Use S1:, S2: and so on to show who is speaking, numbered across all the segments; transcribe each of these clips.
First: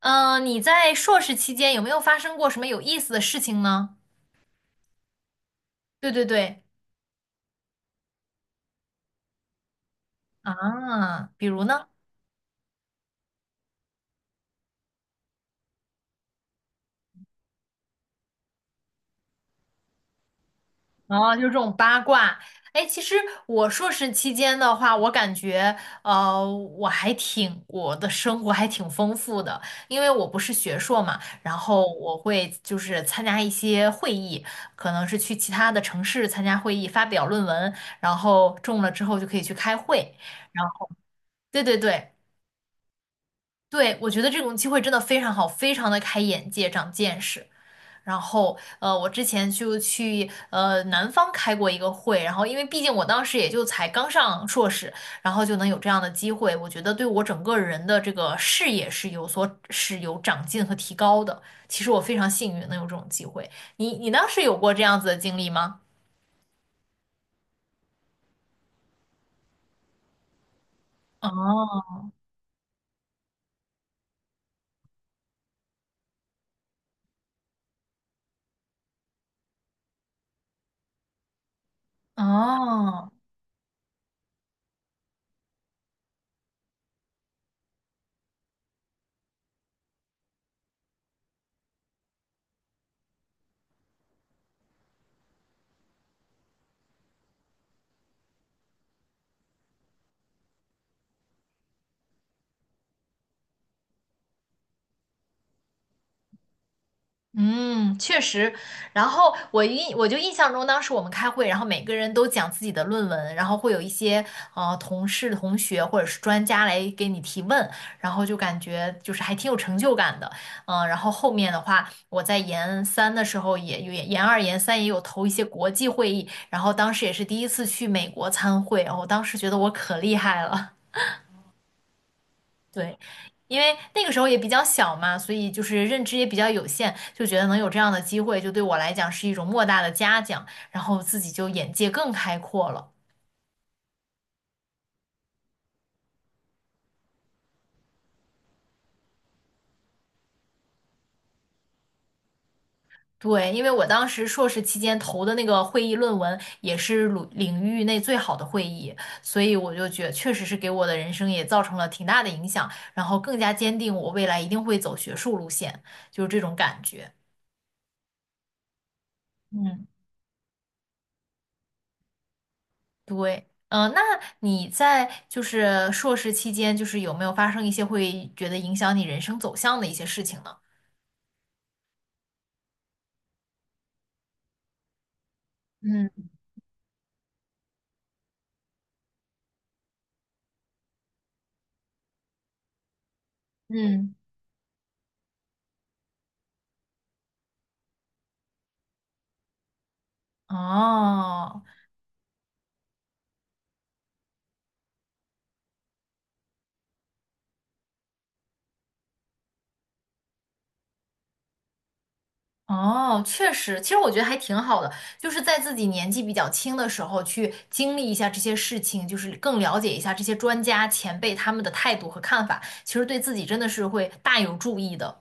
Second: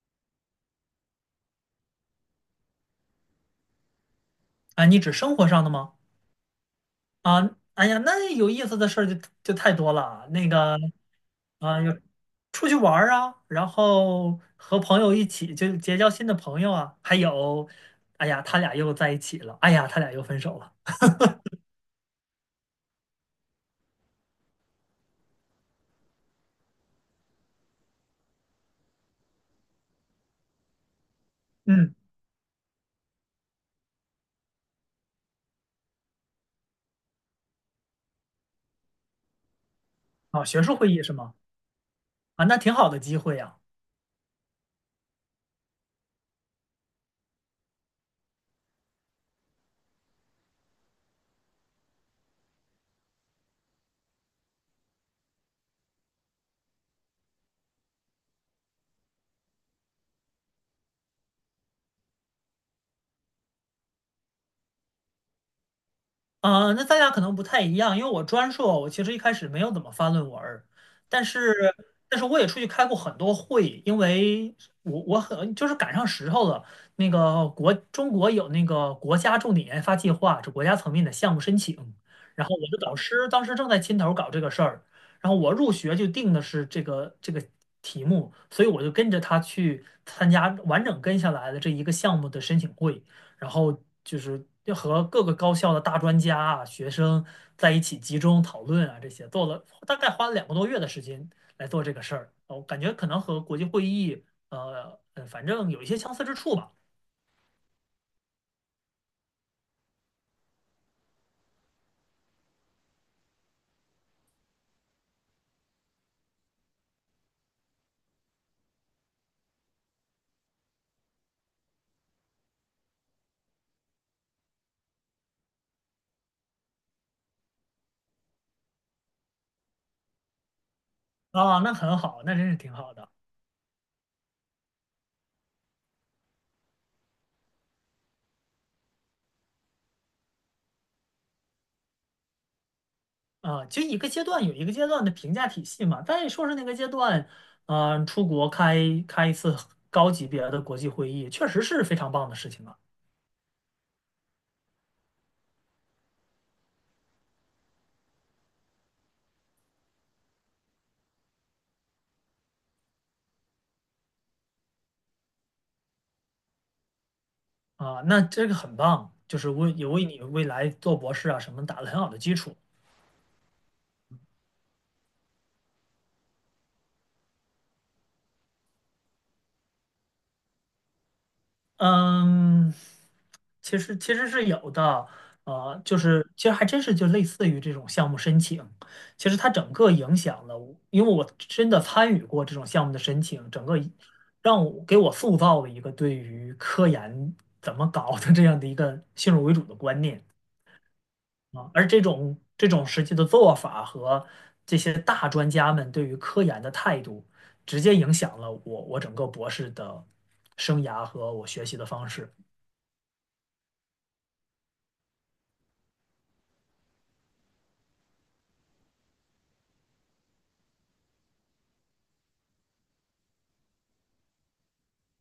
S1: 你在硕士期间有没有发生过什么有意思的事情呢？
S2: 啊，你指生活上的吗？
S1: 对对对，
S2: 啊，哎呀，那有意思的事儿就太多了。那个，
S1: 啊，比如
S2: 啊，
S1: 呢？
S2: 有出去玩儿啊，然后和朋友一起就结交新的朋友啊，还有，哎呀，他俩又在一起了，哎呀，他俩又分手了。
S1: 啊，就是这种八卦。哎，其实我硕士期间的话，我感觉，我的生活还挺丰富的，因为我不是学硕嘛，然后
S2: 嗯，
S1: 我会参加一些会议，可能是去其他的城市参加会议，发表论文，然后中了之后就可以去开会，
S2: 啊，学
S1: 然
S2: 术
S1: 后
S2: 会议是吗？
S1: 对对对，
S2: 啊，那挺好的机会呀。
S1: 对，我觉得这种机会真的非常好，非常的开眼界，长见识。然后，我之前就去南方开过一个会，然后因为毕竟我当时也就才刚上硕士，然后就能有这样的机会，我觉得对我整个人的这个视野是有所是有长进和提高的。其实我非常幸运能有这种机会。你当时有过这样子的经历吗？
S2: 啊，那大家可能不太一样，因为我专硕，我其实一开始没有怎么发论文儿但是，
S1: 哦
S2: 但是我也出去开过很多会，因为我很就是赶上时候了。那个中国有那个国家重点研发计划，是国家层面的项目申请，然后我的导
S1: 哦，
S2: 师当时正在牵头搞这个事儿，然后我入学就定的是这个题目，所以我就跟着他去参加完整跟下来的这一个项目的申请会。然后就是要和各个高校的大专家啊、学生在一起集中讨论啊，这些做了大概花了2个多月的时间来做这个事儿。我感觉可能和国际会议，呃，反正有一些相似之处吧。
S1: 嗯，确实。然后我印我就印象中，当时我们开会，然后每个人都讲自己的论文，然后会有一些同事、同学或者是专家来给你提问，然后就感觉就是还挺有成就感的。嗯，然后后面的话，我在研三的时候也有研二、研三也有投一些国际会议，然后当时也是第一次去美国参会，然后当时觉得我可厉害了。
S2: 啊，那很好，那真是挺好
S1: 对，
S2: 的
S1: 因为那个时候也比较小嘛，所以就是认知也比较有限，就觉得能有这样的机会，就对我来讲是一种莫大的嘉奖，然后自己就眼界更开阔了。
S2: 啊。其实一个阶段有一个阶段的评价体系嘛，但在硕士那个阶段，嗯、出国开一次高级别的国际会议，确实是非常棒的事情啊。
S1: 对，因为我当时硕士期间投的那个会议论文也是领域内最好的会议，所以我就觉得确实是给我的人生也造成了挺大的影响，然后更加坚定我未来一定会走学术路线，就是这种感觉。
S2: 啊，那这个很棒，就是为
S1: 嗯。
S2: 也为你未来做博士啊什么打了很好的基础。
S1: 对，那你在就是硕士期间，就是有没有发生一些会觉得影响你人生走向的一些事情呢？
S2: 嗯，其实是有的，呃，就是
S1: 嗯
S2: 其实还真是就类似于这种项目申请，其实它整个影响了我因为我真的参与过这种项目的申请，整个一
S1: 嗯
S2: 让我给我塑造了一个对于科研怎么搞的这样的一个先入为主的观念。
S1: 哦
S2: 啊，而这种实际的做法和这些大专家们对于科研的态度，直接影响了我整个博士的生涯和我学习的方式。
S1: 哦，确实，其实我觉得还挺好的，就是在自己年纪比较轻的时候去经历一下这些事情，就是更了解一下这些专家前辈他们的态度和看法，其实对自己真的是会大有注意的。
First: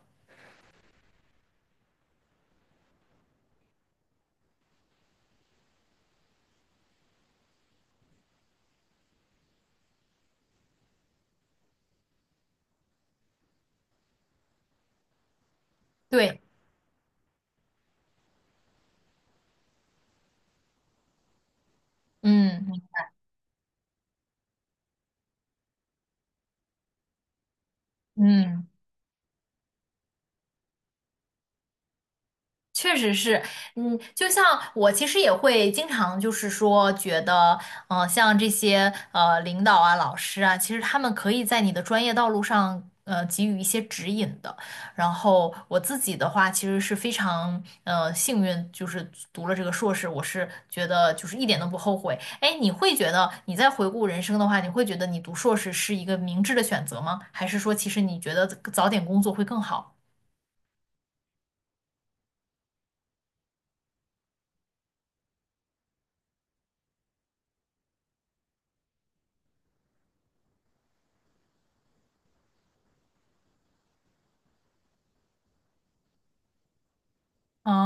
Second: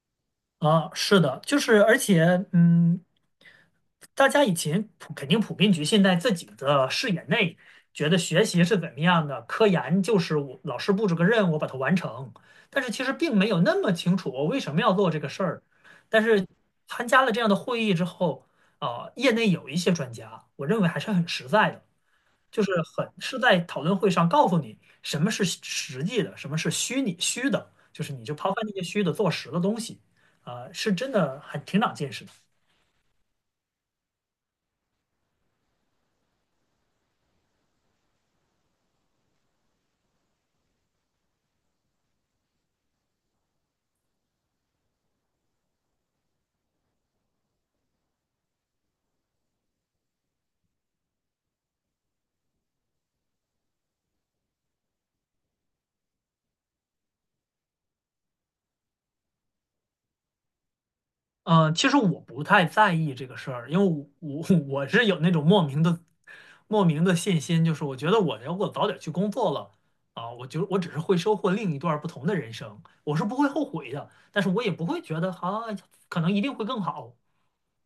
S2: 啊，是的，就是而且嗯。大家以前普肯定普遍局限在自己的视野内，觉得学习是怎么样的，科研就是我老师布置个任务，我把它完成。但是其实并没有那么清楚我为什么要做这个事儿。但
S1: 对，
S2: 是参加了这样的会议之后，啊、业内有一些专家，我认为还是很实在的，就是
S1: 嗯
S2: 很是在讨论会上告诉你什么是实际的，什么是虚的，就是你就抛开
S1: 嗯。
S2: 那些虚的，做实的东西，啊、是真的很挺长见识的。
S1: 确实是，嗯，就像我其实也会经常就是说觉得，像这些领导啊、老师啊，其实他们可以在你的专业道路上给予一些指引的。然后我自己的话，其实是非常幸运，就是读了这个硕士，我是觉得就是一点都不后悔。哎，你会觉得你在回顾人生的话，你会觉得你读硕士是一个明智的选择吗？还是说其实你觉得早点工作会更好？
S2: 嗯、呃，其实我不太在意这个事儿，因为我是有那种莫名的、莫名的信心，就是我觉得我如果早点去工作了啊，我只是会收获另一段不同的人生，我是不会后悔的，但是我也不会觉得啊，可能一定会更好，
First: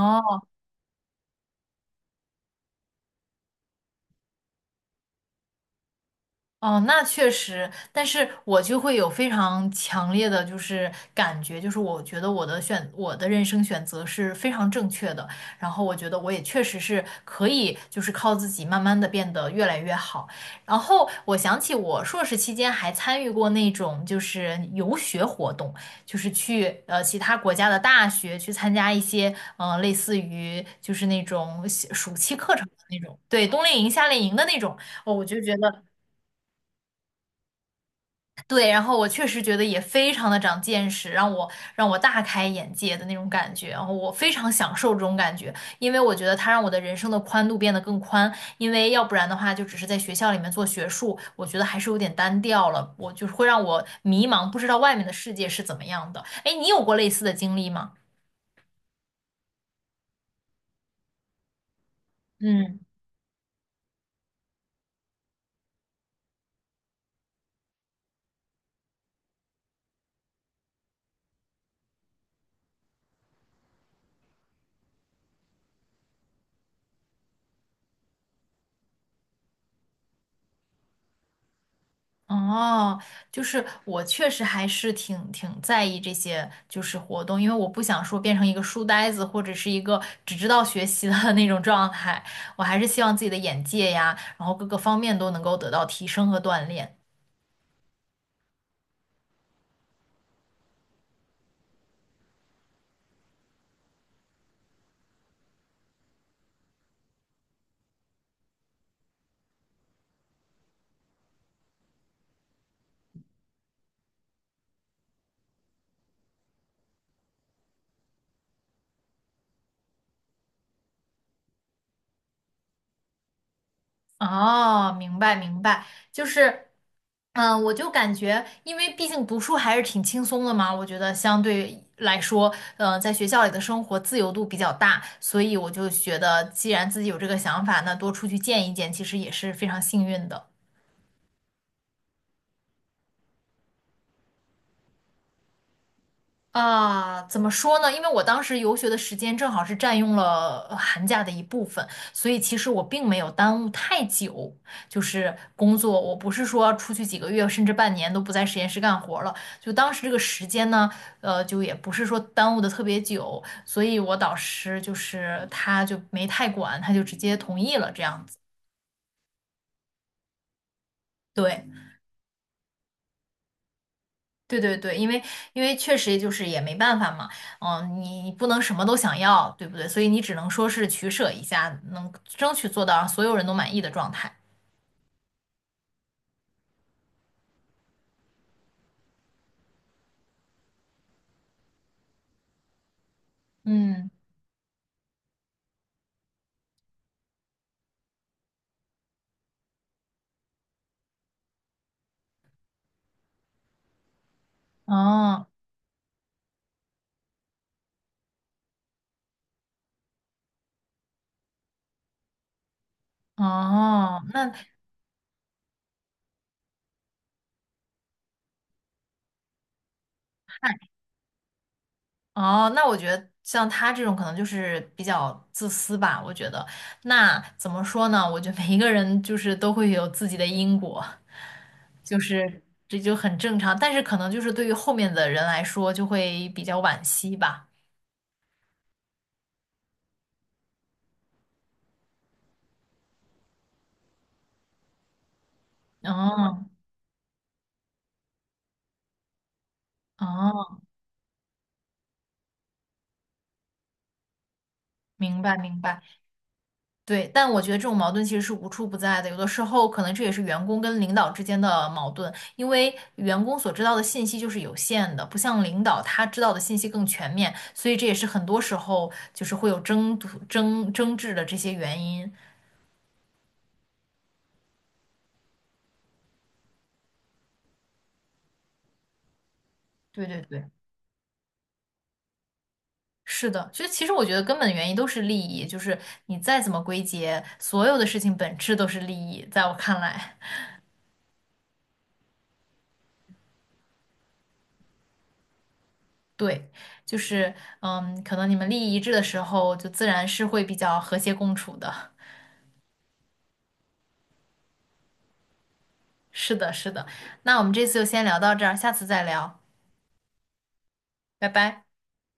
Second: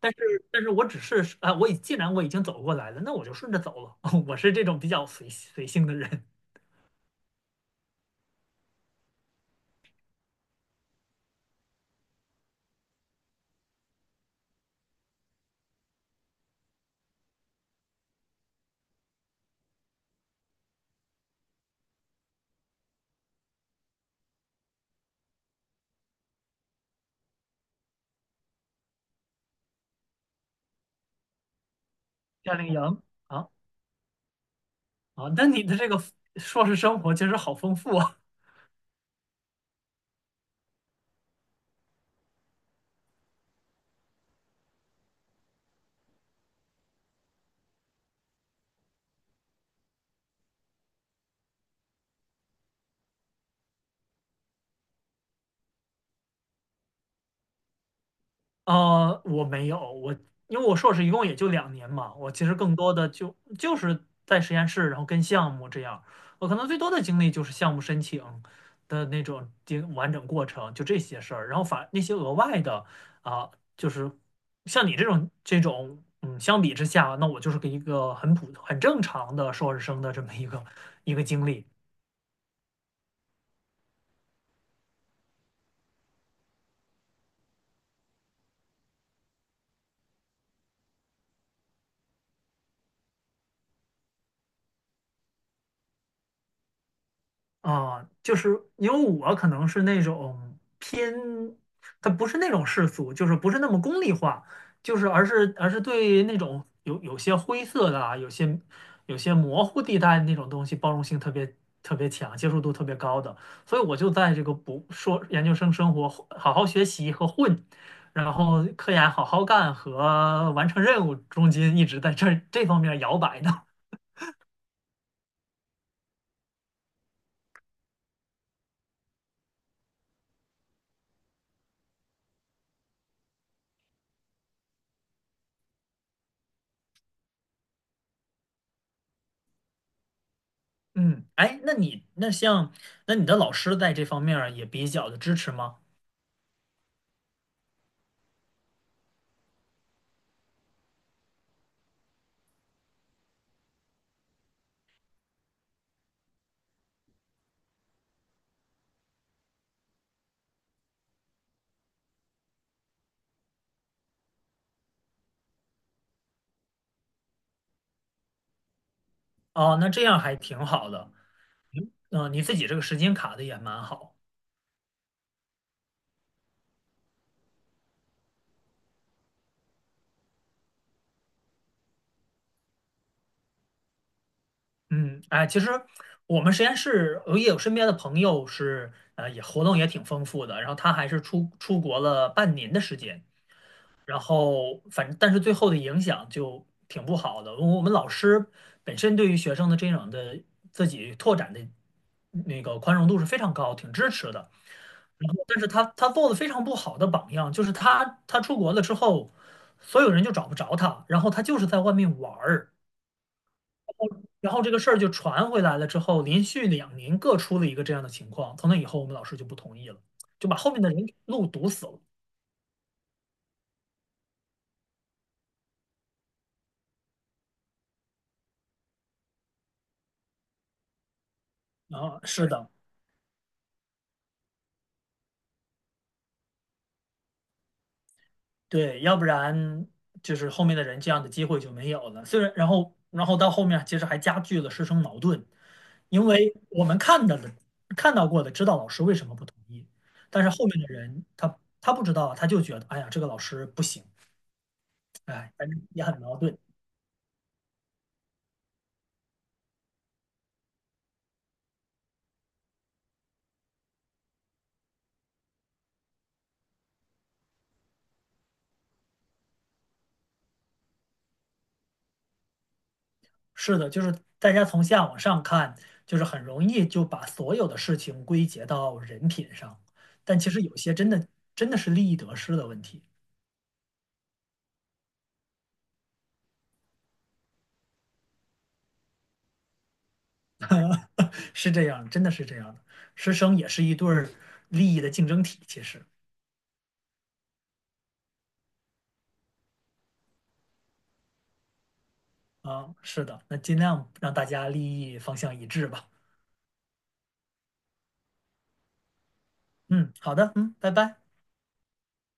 S2: 但是我只是啊，既然我已经走过来了，那我就顺着走了，我是这种比较随性的人。
S1: 哦，那确实，但是我就会有非常强烈的就是感觉，就是我觉得我的人生选择是非常正确的，然后我觉得我也确实是可以，就是靠自己慢慢的变得越来越好。然后我想起我硕士期间还参与过那种就是游学活动，就是去其他国家的大学去参加一些类似于就是那种暑期
S2: 夏
S1: 课程
S2: 令
S1: 的那
S2: 营
S1: 种，对，
S2: 啊
S1: 冬令营、夏令营的那种。哦，我
S2: 啊，
S1: 就
S2: 那
S1: 觉
S2: 你的
S1: 得
S2: 这个硕士生活其实好丰富啊。
S1: 对，然后我确实觉得也非常的长见识，让我大开眼界的那种感觉，然后我非常享受这种感觉，因为我觉得它让我的人生的宽度变得更宽，因为要不然的话就只是在学校里面做学术，我觉得还是有点单调了，我就是会让我迷茫，不知道外面的世界是怎么样的。哎，你有过类似的经历吗？
S2: 呃，我没有，我因为我硕士一共也就两年嘛，我其实更
S1: 嗯。
S2: 多的就是在实验室，然后跟项目这样，我可能最多的经历就是项目申请的那种经完整过程，就这些事儿，然后反那些额外的啊，就是像你这种，嗯，相比之下，那我就是个一个很普很正常的硕士生的这么一个经历。
S1: 哦，就是我确实还是挺在意这些就是活动，因为我不想说变成一个书呆子或者是一个只知道学习的 那种状态，我还是希望自己的眼界呀，然后各个方面都能够得到提升和锻炼。
S2: 啊，就是因为我可能是那种偏，它不是那种世俗，就是不是那么功利化，就是而是对那种有些灰色的啊，有些模糊地带那种东西，包容性特别特别强，接受度特别高的，所以我就在这个不说研究生生活好好学习和混，然后科研好好干和完成任务中间一直在这方面摇摆呢。
S1: 哦，明白明白，就是，嗯，我就感觉，因为毕竟读书还是挺轻松的嘛，我觉得相对来说，在学校里的生活自由度比较大，所以我就觉得，既然自己有这个想法，那多出去见一见，其实也是非常幸运的。
S2: 嗯，哎，那你那像那你的老师在这方面儿也比较的支持吗？
S1: 啊，怎么说呢？因为我当时游学的时间正好是占用了寒假的一部分，所以其实我并没有耽误太久，就是工作，我不是说出去几个月甚至半年都不在实验室干活了，就当时这个时间呢，就也不是说耽误的特别久，所以我导师就是他就没太管，他就直接同意了这样子。
S2: 哦，那这样还挺好的。
S1: 对。
S2: 嗯、你自己这个时间卡的也蛮好。
S1: 对对对，因为确实就是也没办法嘛，嗯，你不能什么都想要，对不对？所以你只能说是取舍一下，能争取做到让所有人都满意的状态。
S2: 嗯，哎，其实我们实验室我也有身边的朋友是呃也活动也挺丰富的，然后他还是出国了半年的时间，
S1: 嗯，
S2: 然后反正但是最后的影响就挺不好的。我们老师本身对于学生的这种的自己拓展的那个宽容度是非常高，挺支持的。然后，
S1: 哦
S2: 但是他做的非常不好的榜样，就是他出国了之后，所有人就找不着他，然后他就是在外面玩儿，
S1: 哦，那
S2: 然后 这个事儿就传回来了之后，连续两年各出了一个这样的情况，从那以后我们老师就不同意了，就把后
S1: 嗨
S2: 面的人路堵死了。
S1: 哦，那我觉得像他这种可能就是比较自私吧，我觉得。那怎么说呢？我觉得每一个人就是都会有自己的因果，就
S2: 啊，是
S1: 是
S2: 的。
S1: 这就很正常，但是可能就是对于后面的人来说就会比较惋惜吧。
S2: 对，要不然就是后面的人这样的机会就没有了。虽然，然后，到后面其实还加剧了师生矛盾，因为
S1: 哦
S2: 我们看到了、看到过的，知道老师为什么不同意，但是后
S1: 哦，
S2: 面的人他不知道，他就觉得，哎呀，这个老师不行，
S1: 明
S2: 哎，
S1: 白，
S2: 反
S1: 明
S2: 正
S1: 白，
S2: 也很矛盾。
S1: 对，但我觉得这种矛盾其实是无处不在的，有的时候可能这也是员工跟领导之间的矛盾，因为员工所知道的信息就是有限的，不像领导他知道的信息更全面，所以这也是很多时候就是会有争夺争争执的这些原因。
S2: 是的，就是大家从下往上看，就是很容易就把所有的事情归结到人品上，
S1: 对
S2: 但
S1: 对
S2: 其实
S1: 对，
S2: 有些真的真的是利益得失的问题。
S1: 是的，所以其实我觉得根本原因都是利益，就是你再怎么归结，所有的事情本质都是利益，在我看来。
S2: 是这样，真的是这样的。师生也是一对儿利益的竞争体，其实
S1: 对，就是，嗯，可能你们利益一致的时候，就自然是会比较和谐共处的。
S2: 啊，是的，那尽量让大家利益方向一致吧。
S1: 是的，是的。那我们这次就先聊到这儿，下次再聊，
S2: 嗯，好的，嗯，拜拜。
S1: 拜拜。